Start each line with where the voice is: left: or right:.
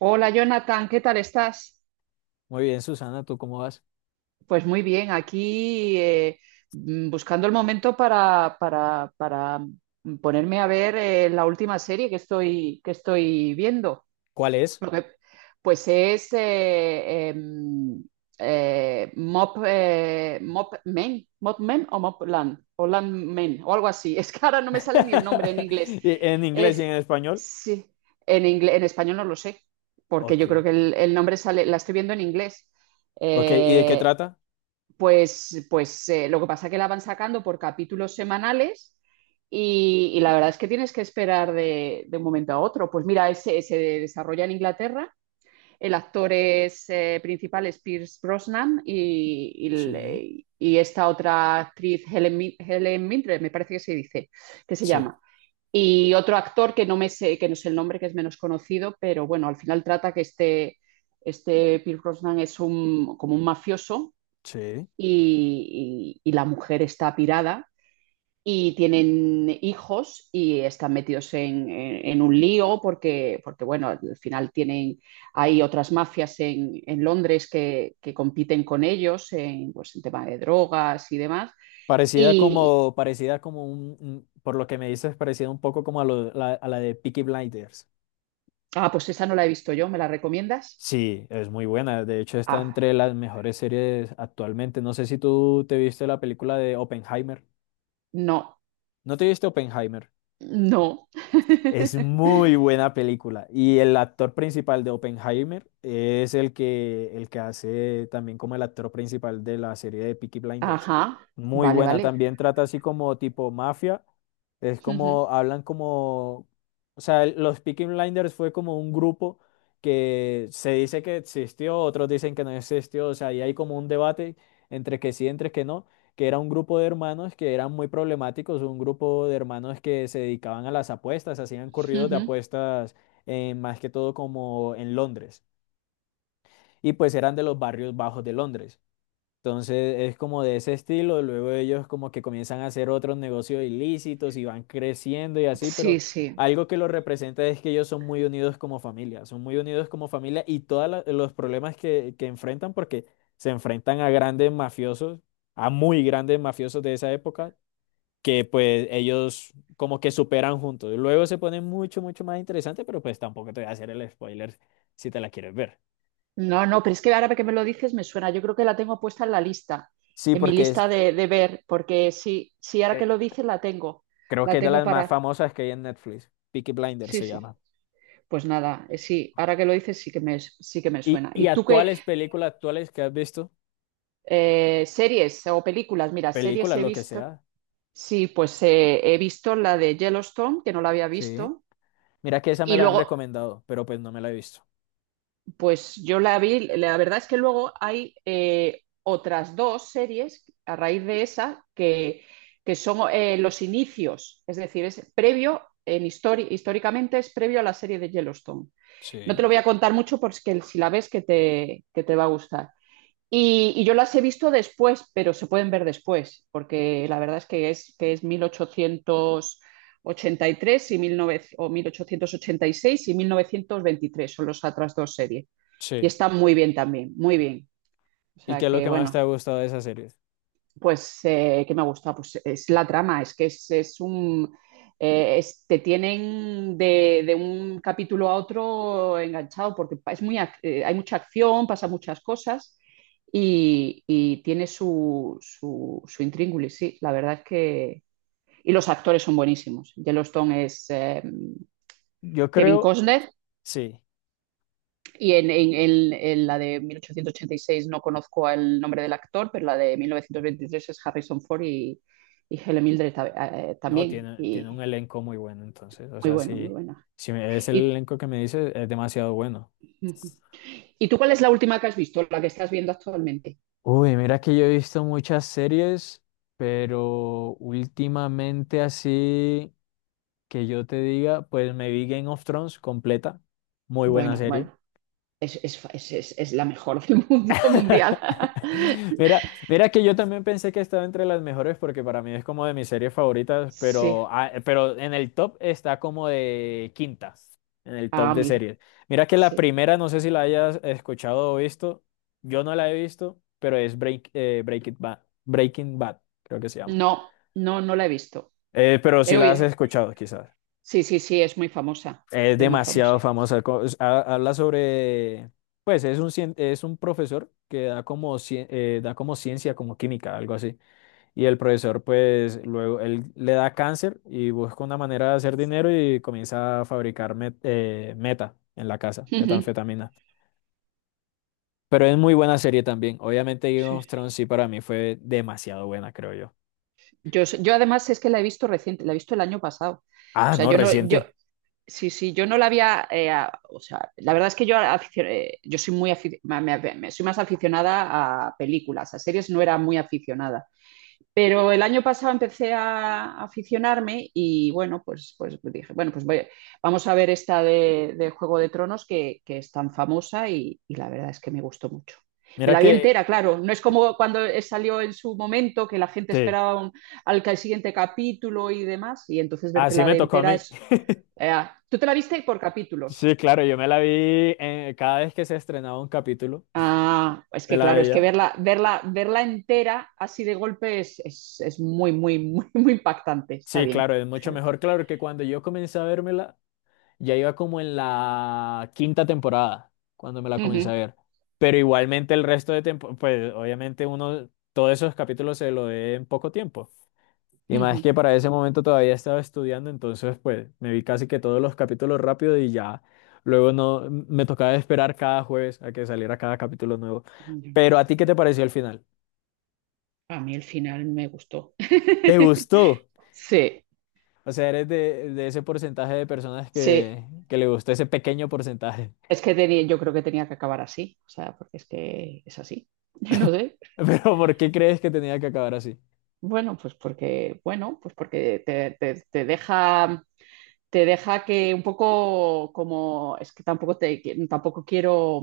right: Hola Jonathan, ¿qué tal estás?
left: Muy bien, Susana, ¿tú cómo vas?
right: Pues muy bien, aquí buscando el momento para ponerme a ver la última serie que estoy viendo.
left: ¿Cuál es?
right: Lo que, pues es Mop Men, Mop Men o Mop Land, o Land Men, o algo así. Es que ahora no me sale ni el nombre en inglés.
left: ¿Y ¿En inglés y
right: Es,
left: en español?
right: sí, inglés, en español no lo sé, porque
left: Ok,
right: yo creo que el nombre sale, la estoy viendo en inglés.
left: ok, ¿y de qué
right: Eh,
left: trata?
right: pues lo que pasa es que la van sacando por capítulos semanales. Y la verdad es que tienes que esperar de un momento a otro. Pues mira, ese se desarrolla en Inglaterra. El actor principal es Pierce Brosnan, y,
left: Sí,
right: y- y esta otra actriz, Helen Mildred, me parece que se dice, que se
left: sí,
right: llama. Y otro actor que que no sé el nombre, que es menos conocido, pero bueno, al final trata que este Pierce Brosnan como un mafioso,
left: sí.
right: y la mujer está pirada, y tienen hijos y están metidos en un lío, porque, bueno, al final hay otras mafias en Londres que compiten con ellos pues, en tema de drogas y demás. Y,
left: Parecida como por lo que me dices, parecida un poco como a la de Peaky Blinders.
right: ah, pues esa no la he visto yo, ¿me la recomiendas?
left: Sí, es muy buena. De hecho, está entre
right: Ah,
left: las mejores series actualmente. No sé si tú te viste la película de Oppenheimer.
right: no,
left: ¿No te viste Oppenheimer?
right: no.
left: Es muy buena película. Y el actor principal de Oppenheimer es el que hace también como el actor principal de la serie de Peaky Blinders.
right: Ajá,
left: Muy
right: vale,
left: buena.
right: vale.
left: También trata así como tipo mafia. Es
right: Ujú,
left: como, hablan como, o sea, los Peaky Blinders fue como un grupo que se dice que existió, otros dicen que no existió. O sea, ahí hay como un debate entre que sí, entre que no, que era un grupo de hermanos que eran muy problemáticos, un grupo de hermanos que se dedicaban a las apuestas, hacían corridos de
right: ujú.
left: apuestas más que todo como en Londres, y pues eran de los barrios bajos de Londres. Entonces es como de ese estilo, luego ellos como que comienzan a hacer otros negocios ilícitos y van creciendo y así, pero
right: Sí, sí.
left: algo que los representa es que ellos son muy unidos como familia, son muy unidos como familia y todos los problemas que enfrentan, porque se enfrentan a grandes mafiosos, a muy grandes mafiosos de esa época, que pues ellos como que superan juntos. Luego se pone mucho, mucho más interesante, pero pues tampoco te voy a hacer el spoiler si te la quieres ver.
right: No, no, pero es que ahora que me lo dices me suena. Yo creo que la tengo puesta en la lista,
left: Sí,
right: en mi
left: porque es,
right: lista de ver, porque sí, sí, ahora que
left: eh,
right: lo dices la tengo,
left: creo que
right: la
left: es de
right: tengo
left: las más
right: Para.
left: famosas que hay en Netflix. Peaky Blinders
right: Sí,
left: se
right: sí.
left: llama.
right: Pues nada, sí, ahora que lo dices sí que me
left: Y,
right: suena.
left: y
right: ¿Y tú qué
left: actuales, películas actuales que has visto,
right: series o películas? Mira, series
left: películas,
right: he
left: lo que
right: visto.
left: sea.
right: Sí, pues he visto la de Yellowstone, que no la había
left: Sí.
right: visto.
left: Mira que esa me
right: Y
left: la han
right: luego,
left: recomendado, pero pues no me la he visto.
right: Pues yo la vi, la verdad es que luego hay otras dos series a raíz de esa que son los inicios, es decir, es previo, en históricamente es previo a la serie de Yellowstone. No te
left: Sí,
right: lo voy a contar mucho porque si la ves que te va a gustar. Y yo las he visto después, pero se pueden ver después, porque la verdad es que es que es mil ochocientos ochenta y 19, o 1886 y 1923 son los otras dos series. Y
left: sí.
right: están muy bien también, muy bien. O
left: ¿Y qué
right: sea
left: es lo
right: que,
left: que más te ha
right: bueno,
left: gustado de esa serie?
right: pues, ¿qué me gusta? Pues es la trama, es que es un... te tienen de un capítulo a otro enganchado porque es hay mucha acción, pasa muchas cosas, y tiene su intríngulis, sí, la verdad es que... Y los actores son buenísimos. Yellowstone es
left: Yo
right: Kevin
left: creo,
right: Costner,
left: sí.
right: y en la de 1886 no conozco el nombre del actor, pero la de 1923 es Harrison Ford, y Helen Mildred
left: No,
right: también.
left: tiene, tiene un
right: Y
left: elenco muy bueno, entonces. O
right: muy
left: sea,
right: bueno, muy
left: si,
right: buena.
left: es el
right: Y,
left: elenco que me dice, es demasiado bueno.
right: ujú. ¿Y tú cuál es la última que has visto, la que estás viendo actualmente?
left: Uy, mira que yo he visto muchas series, pero últimamente así que yo te diga, pues me vi Game of Thrones completa. Muy buena
right: Bueno,
left: serie.
right: bueno, es la mejor del mundo mundial.
left: Mira, mira que yo también pensé que estaba entre las mejores porque para mí es como de mis series favoritas,
right: Sí,
left: pero, ah, pero en el top está como de quintas, en el
right: ah,
left: top de
right: amigo,
left: series. Mira que la
right: sí.
left: primera, no sé si la hayas escuchado o visto, yo no la he visto, pero es Breaking Bad, Breaking Bad, creo que se llama.
right: No, no, no la he visto.
left: Pero
right: He
left: si la has
right: oído.
left: escuchado, quizás.
right: Sí, sí, sí, es muy famosa.
left: Es
right: Es muy famosa.
left: demasiado famosa. Habla sobre, pues es un, es un profesor que da como, da como ciencia, como química, algo así. Y el profesor, pues luego, él le da cáncer y busca una manera de hacer dinero y comienza a fabricar meta en la casa,
right: Ujú,
left: metanfetamina. Pero es muy buena serie también. Obviamente Game of
right: sí.
left: Thrones sí para mí fue demasiado buena, creo yo.
right: Yo además es que la he visto reciente, la he visto el año pasado. O
left: Ah,
right: sea,
left: no,
right: yo no, yo,
left: reciente.
right: sí, sí, yo no la había, o sea, la verdad es que yo soy muy, afi- ma- me- me- soy más aficionada a películas, a series no era muy aficionada. Pero el año pasado empecé a aficionarme, y bueno, pues dije, bueno, pues vamos a ver esta de Juego de Tronos que es tan famosa, y la verdad es que me gustó mucho. Me
left: Mira
right: la vi
left: que,
right: entera, claro. No es
left: eh,
right: como cuando salió en su momento, que la gente
left: sí,
right: esperaba siguiente capítulo y demás, y entonces
left: así
right: vértela
left: me
right: de
left: tocó a
right: entera
left: mí.
right: es... eh, ¿tú te la viste por
left: Sí,
right: capítulos?
left: claro, yo me la vi cada vez que se estrenaba un capítulo,
right: Ah, es
left: me
right: que
left: la
right: claro, es que
left: veía.
right: verla entera así de golpe es muy, muy, muy, muy impactante. Está
left: Sí,
right: bien,
left: claro, es mucho
right: está
left: mejor, claro, que cuando yo comencé a vérmela, ya iba como en la quinta temporada, cuando me la comencé a
right: bien.
left: ver. Pero igualmente el resto de tiempo, pues obviamente uno, todos esos capítulos se lo ve en poco tiempo. Y
right: Ujú,
left: más
right: ujú.
left: que para ese momento todavía estaba estudiando, entonces pues me vi casi que todos los capítulos rápido y ya. Luego no, me tocaba esperar cada jueves a que saliera cada capítulo nuevo.
right: Ujú.
left: Pero ¿a ti qué te pareció el final?
right: A mí el final me gustó.
left: ¿Te gustó?
right: Sí,
left: O sea, eres de ese porcentaje de personas
right: sí.
left: que le gustó ese pequeño porcentaje.
right: Es que tenía, yo creo que tenía que acabar así. O sea, porque es que es así. No sé.
left: Pero ¿por qué crees que tenía que acabar así?
right: Bueno, bueno, pues porque te deja que un poco como, es que tampoco quiero.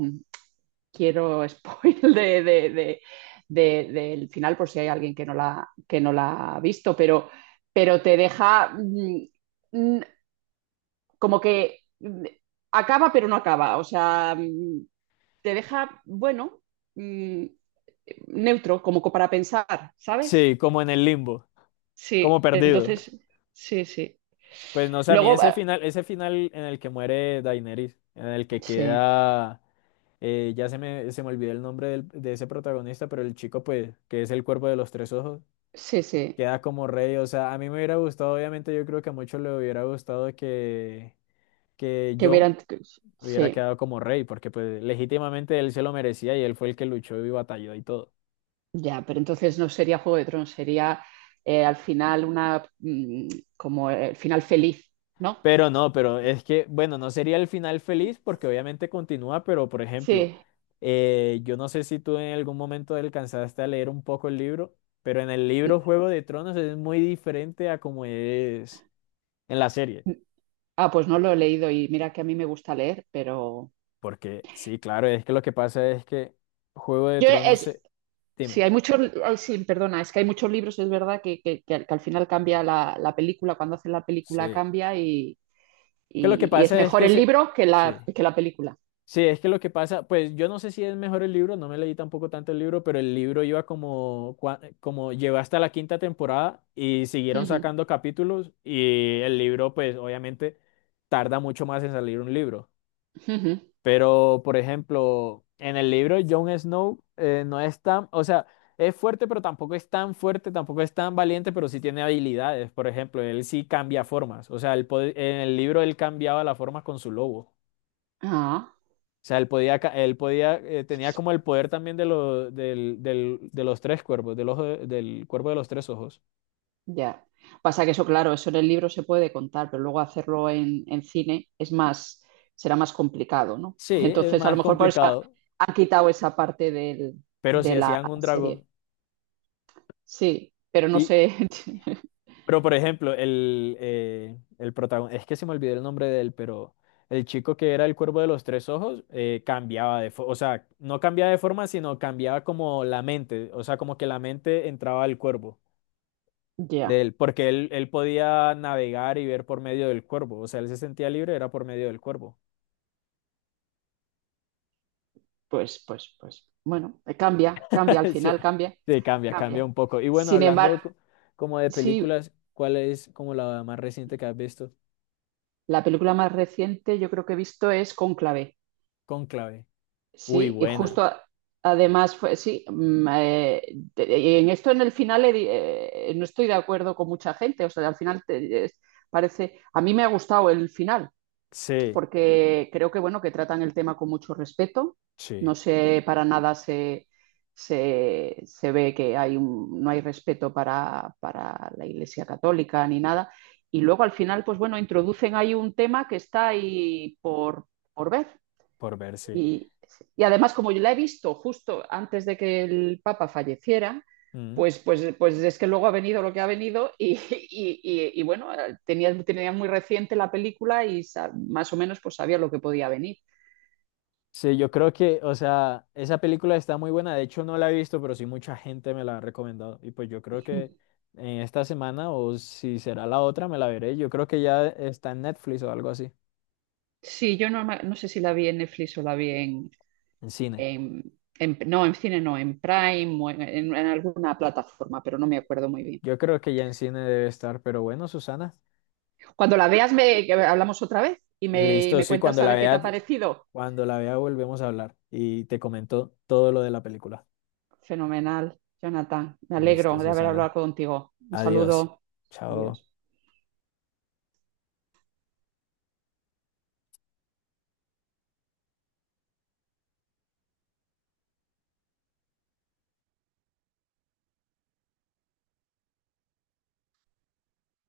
right: Quiero spoil del final por si hay alguien que que no la ha visto, pero, te deja mm, como que acaba pero no acaba, o sea, te deja, bueno, mm, neutro, como para pensar, ¿sabes?
left: Sí, como en el limbo, como
right: Sí,
left: perdido.
right: entonces, sí, sí.
left: Pues no sé, a mí
right: Luego,
left: ese final en el que muere Daenerys, en el que
right: sí,
left: queda, ya se me olvidó el nombre de ese protagonista, pero el chico, pues, que es el cuerpo de los tres ojos,
right: sí, sí,
left: queda como rey. O sea, a mí me hubiera gustado, obviamente, yo creo que a muchos le hubiera gustado que
right: que
left: Jon
right: hubieran,
left: hubiera
right: sí.
left: quedado como rey, porque pues legítimamente él se lo merecía y él fue el que luchó y batalló y todo.
right: Ya, pero entonces no sería Juego de Tronos, sería al final una como el final feliz, ¿no?
left: Pero no, pero es que, bueno, no sería el final feliz porque obviamente continúa, pero por ejemplo,
right: Sí.
left: yo no sé si tú en algún momento alcanzaste a leer un poco el libro, pero en el libro Juego de Tronos es muy diferente a como es en la serie,
right: Ah, pues no lo he leído y mira que a mí me gusta leer, pero
left: porque sí, claro, es que lo que pasa es que Juego de
right: yo
left: Tronos
right: es
left: se...
right: sí
left: Dime,
right: hay muchos, ay, sí, perdona, es que hay muchos libros, es verdad que al final cambia la película, cuando hacen la película
left: sí.
right: cambia, y,
left: Que lo que
right: y- y es
left: pasa es
right: mejor
left: que
right: el
left: se...
right: libro que
left: Sí.
right: la película.
left: Sí, es que lo que pasa, pues yo no sé si es mejor el libro, no me leí tampoco tanto el libro, pero el libro iba como, como llegó hasta la quinta temporada y siguieron
right: Ujú,
left: sacando capítulos y el libro, pues obviamente tarda mucho más en salir un libro.
right: ujú.
left: Pero, por ejemplo, en el libro Jon Snow no es tan, o sea, es fuerte, pero tampoco es tan fuerte, tampoco es tan valiente, pero sí tiene habilidades. Por ejemplo, él sí cambia formas, o sea, en el libro él cambiaba la forma con su lobo.
right: Ah.
left: O sea, él podía, tenía como el poder también de, de los tres cuervos, del ojo, del cuervo de los tres ojos.
right: Ya. Pasa que eso, claro, eso en el libro se puede contar, pero luego hacerlo en cine es más, será más complicado, ¿no?
left: Sí, es
right: Entonces, a lo
left: más
right: mejor por eso
left: complicado,
right: han quitado esa parte
left: pero si
right: de la
left: hacían un
right: serie.
left: dragón.
right: Sí, pero no
left: Y,
right: sé.
left: pero por ejemplo, el protagonista, es que se me olvidó el nombre de él, pero el chico que era el cuervo de los tres ojos cambiaba de forma, o sea, no cambiaba de forma, sino cambiaba como la mente, o sea, como que la mente entraba al cuervo. De
right: Ya,
left: él, porque él podía navegar y ver por medio del cuervo, o sea, él se sentía libre, era por medio del cuervo.
right: pues. Bueno, cambia, cambia, al
left: Sí,
right: final cambia,
left: sí cambia, cambia
right: cambia.
left: un poco. Y bueno,
right: Sin embargo,
left: hablando como de
right: sí,
left: películas, ¿cuál es como la más reciente que has visto?
right: la película más reciente yo creo que he visto es Cónclave.
left: Cónclave. Uy,
right: Sí, y justo
left: buena.
right: además fue, sí, y en esto en el final no estoy de acuerdo con mucha gente, o sea, al final parece, a mí me ha gustado el final,
left: Sí,
right: porque creo que bueno, que tratan el tema con mucho respeto,
left: sí,
right: no sé, para nada se ve que hay no hay respeto para la Iglesia Católica ni nada, y luego al final, pues bueno, introducen ahí un tema que está ahí por ver,
left: por verse.
right: y, y además, como yo la he visto justo antes de que el Papa falleciera,
left: Mm.
right: pues es que luego ha venido lo que ha venido, y bueno, tenía muy reciente la película y más o menos pues sabía lo que podía venir.
left: Sí, yo creo que, o sea, esa película está muy buena. De hecho, no la he visto, pero sí mucha gente me la ha recomendado. Y pues yo creo que en esta semana, o si será la otra, me la veré. Yo creo que ya está en Netflix o algo así.
right: Sí, yo no, no sé si la vi en Netflix o la vi
left: En cine.
right: en, no, en cine no, en Prime o en alguna plataforma, pero no me acuerdo muy bien.
left: Yo creo que ya en cine debe estar, pero bueno, Susana.
right: Cuando la veas me que hablamos otra vez, y me,
left: Listo, sí,
right: cuentas a ver qué te ha parecido.
left: cuando la vea volvemos a hablar y te comento todo lo de la película.
right: Fenomenal, Jonathan. Me alegro
left: Listo,
right: de haber
left: Susana.
right: hablado contigo. Un
left: Adiós.
right: saludo.
left: Chao.
right: Adiós.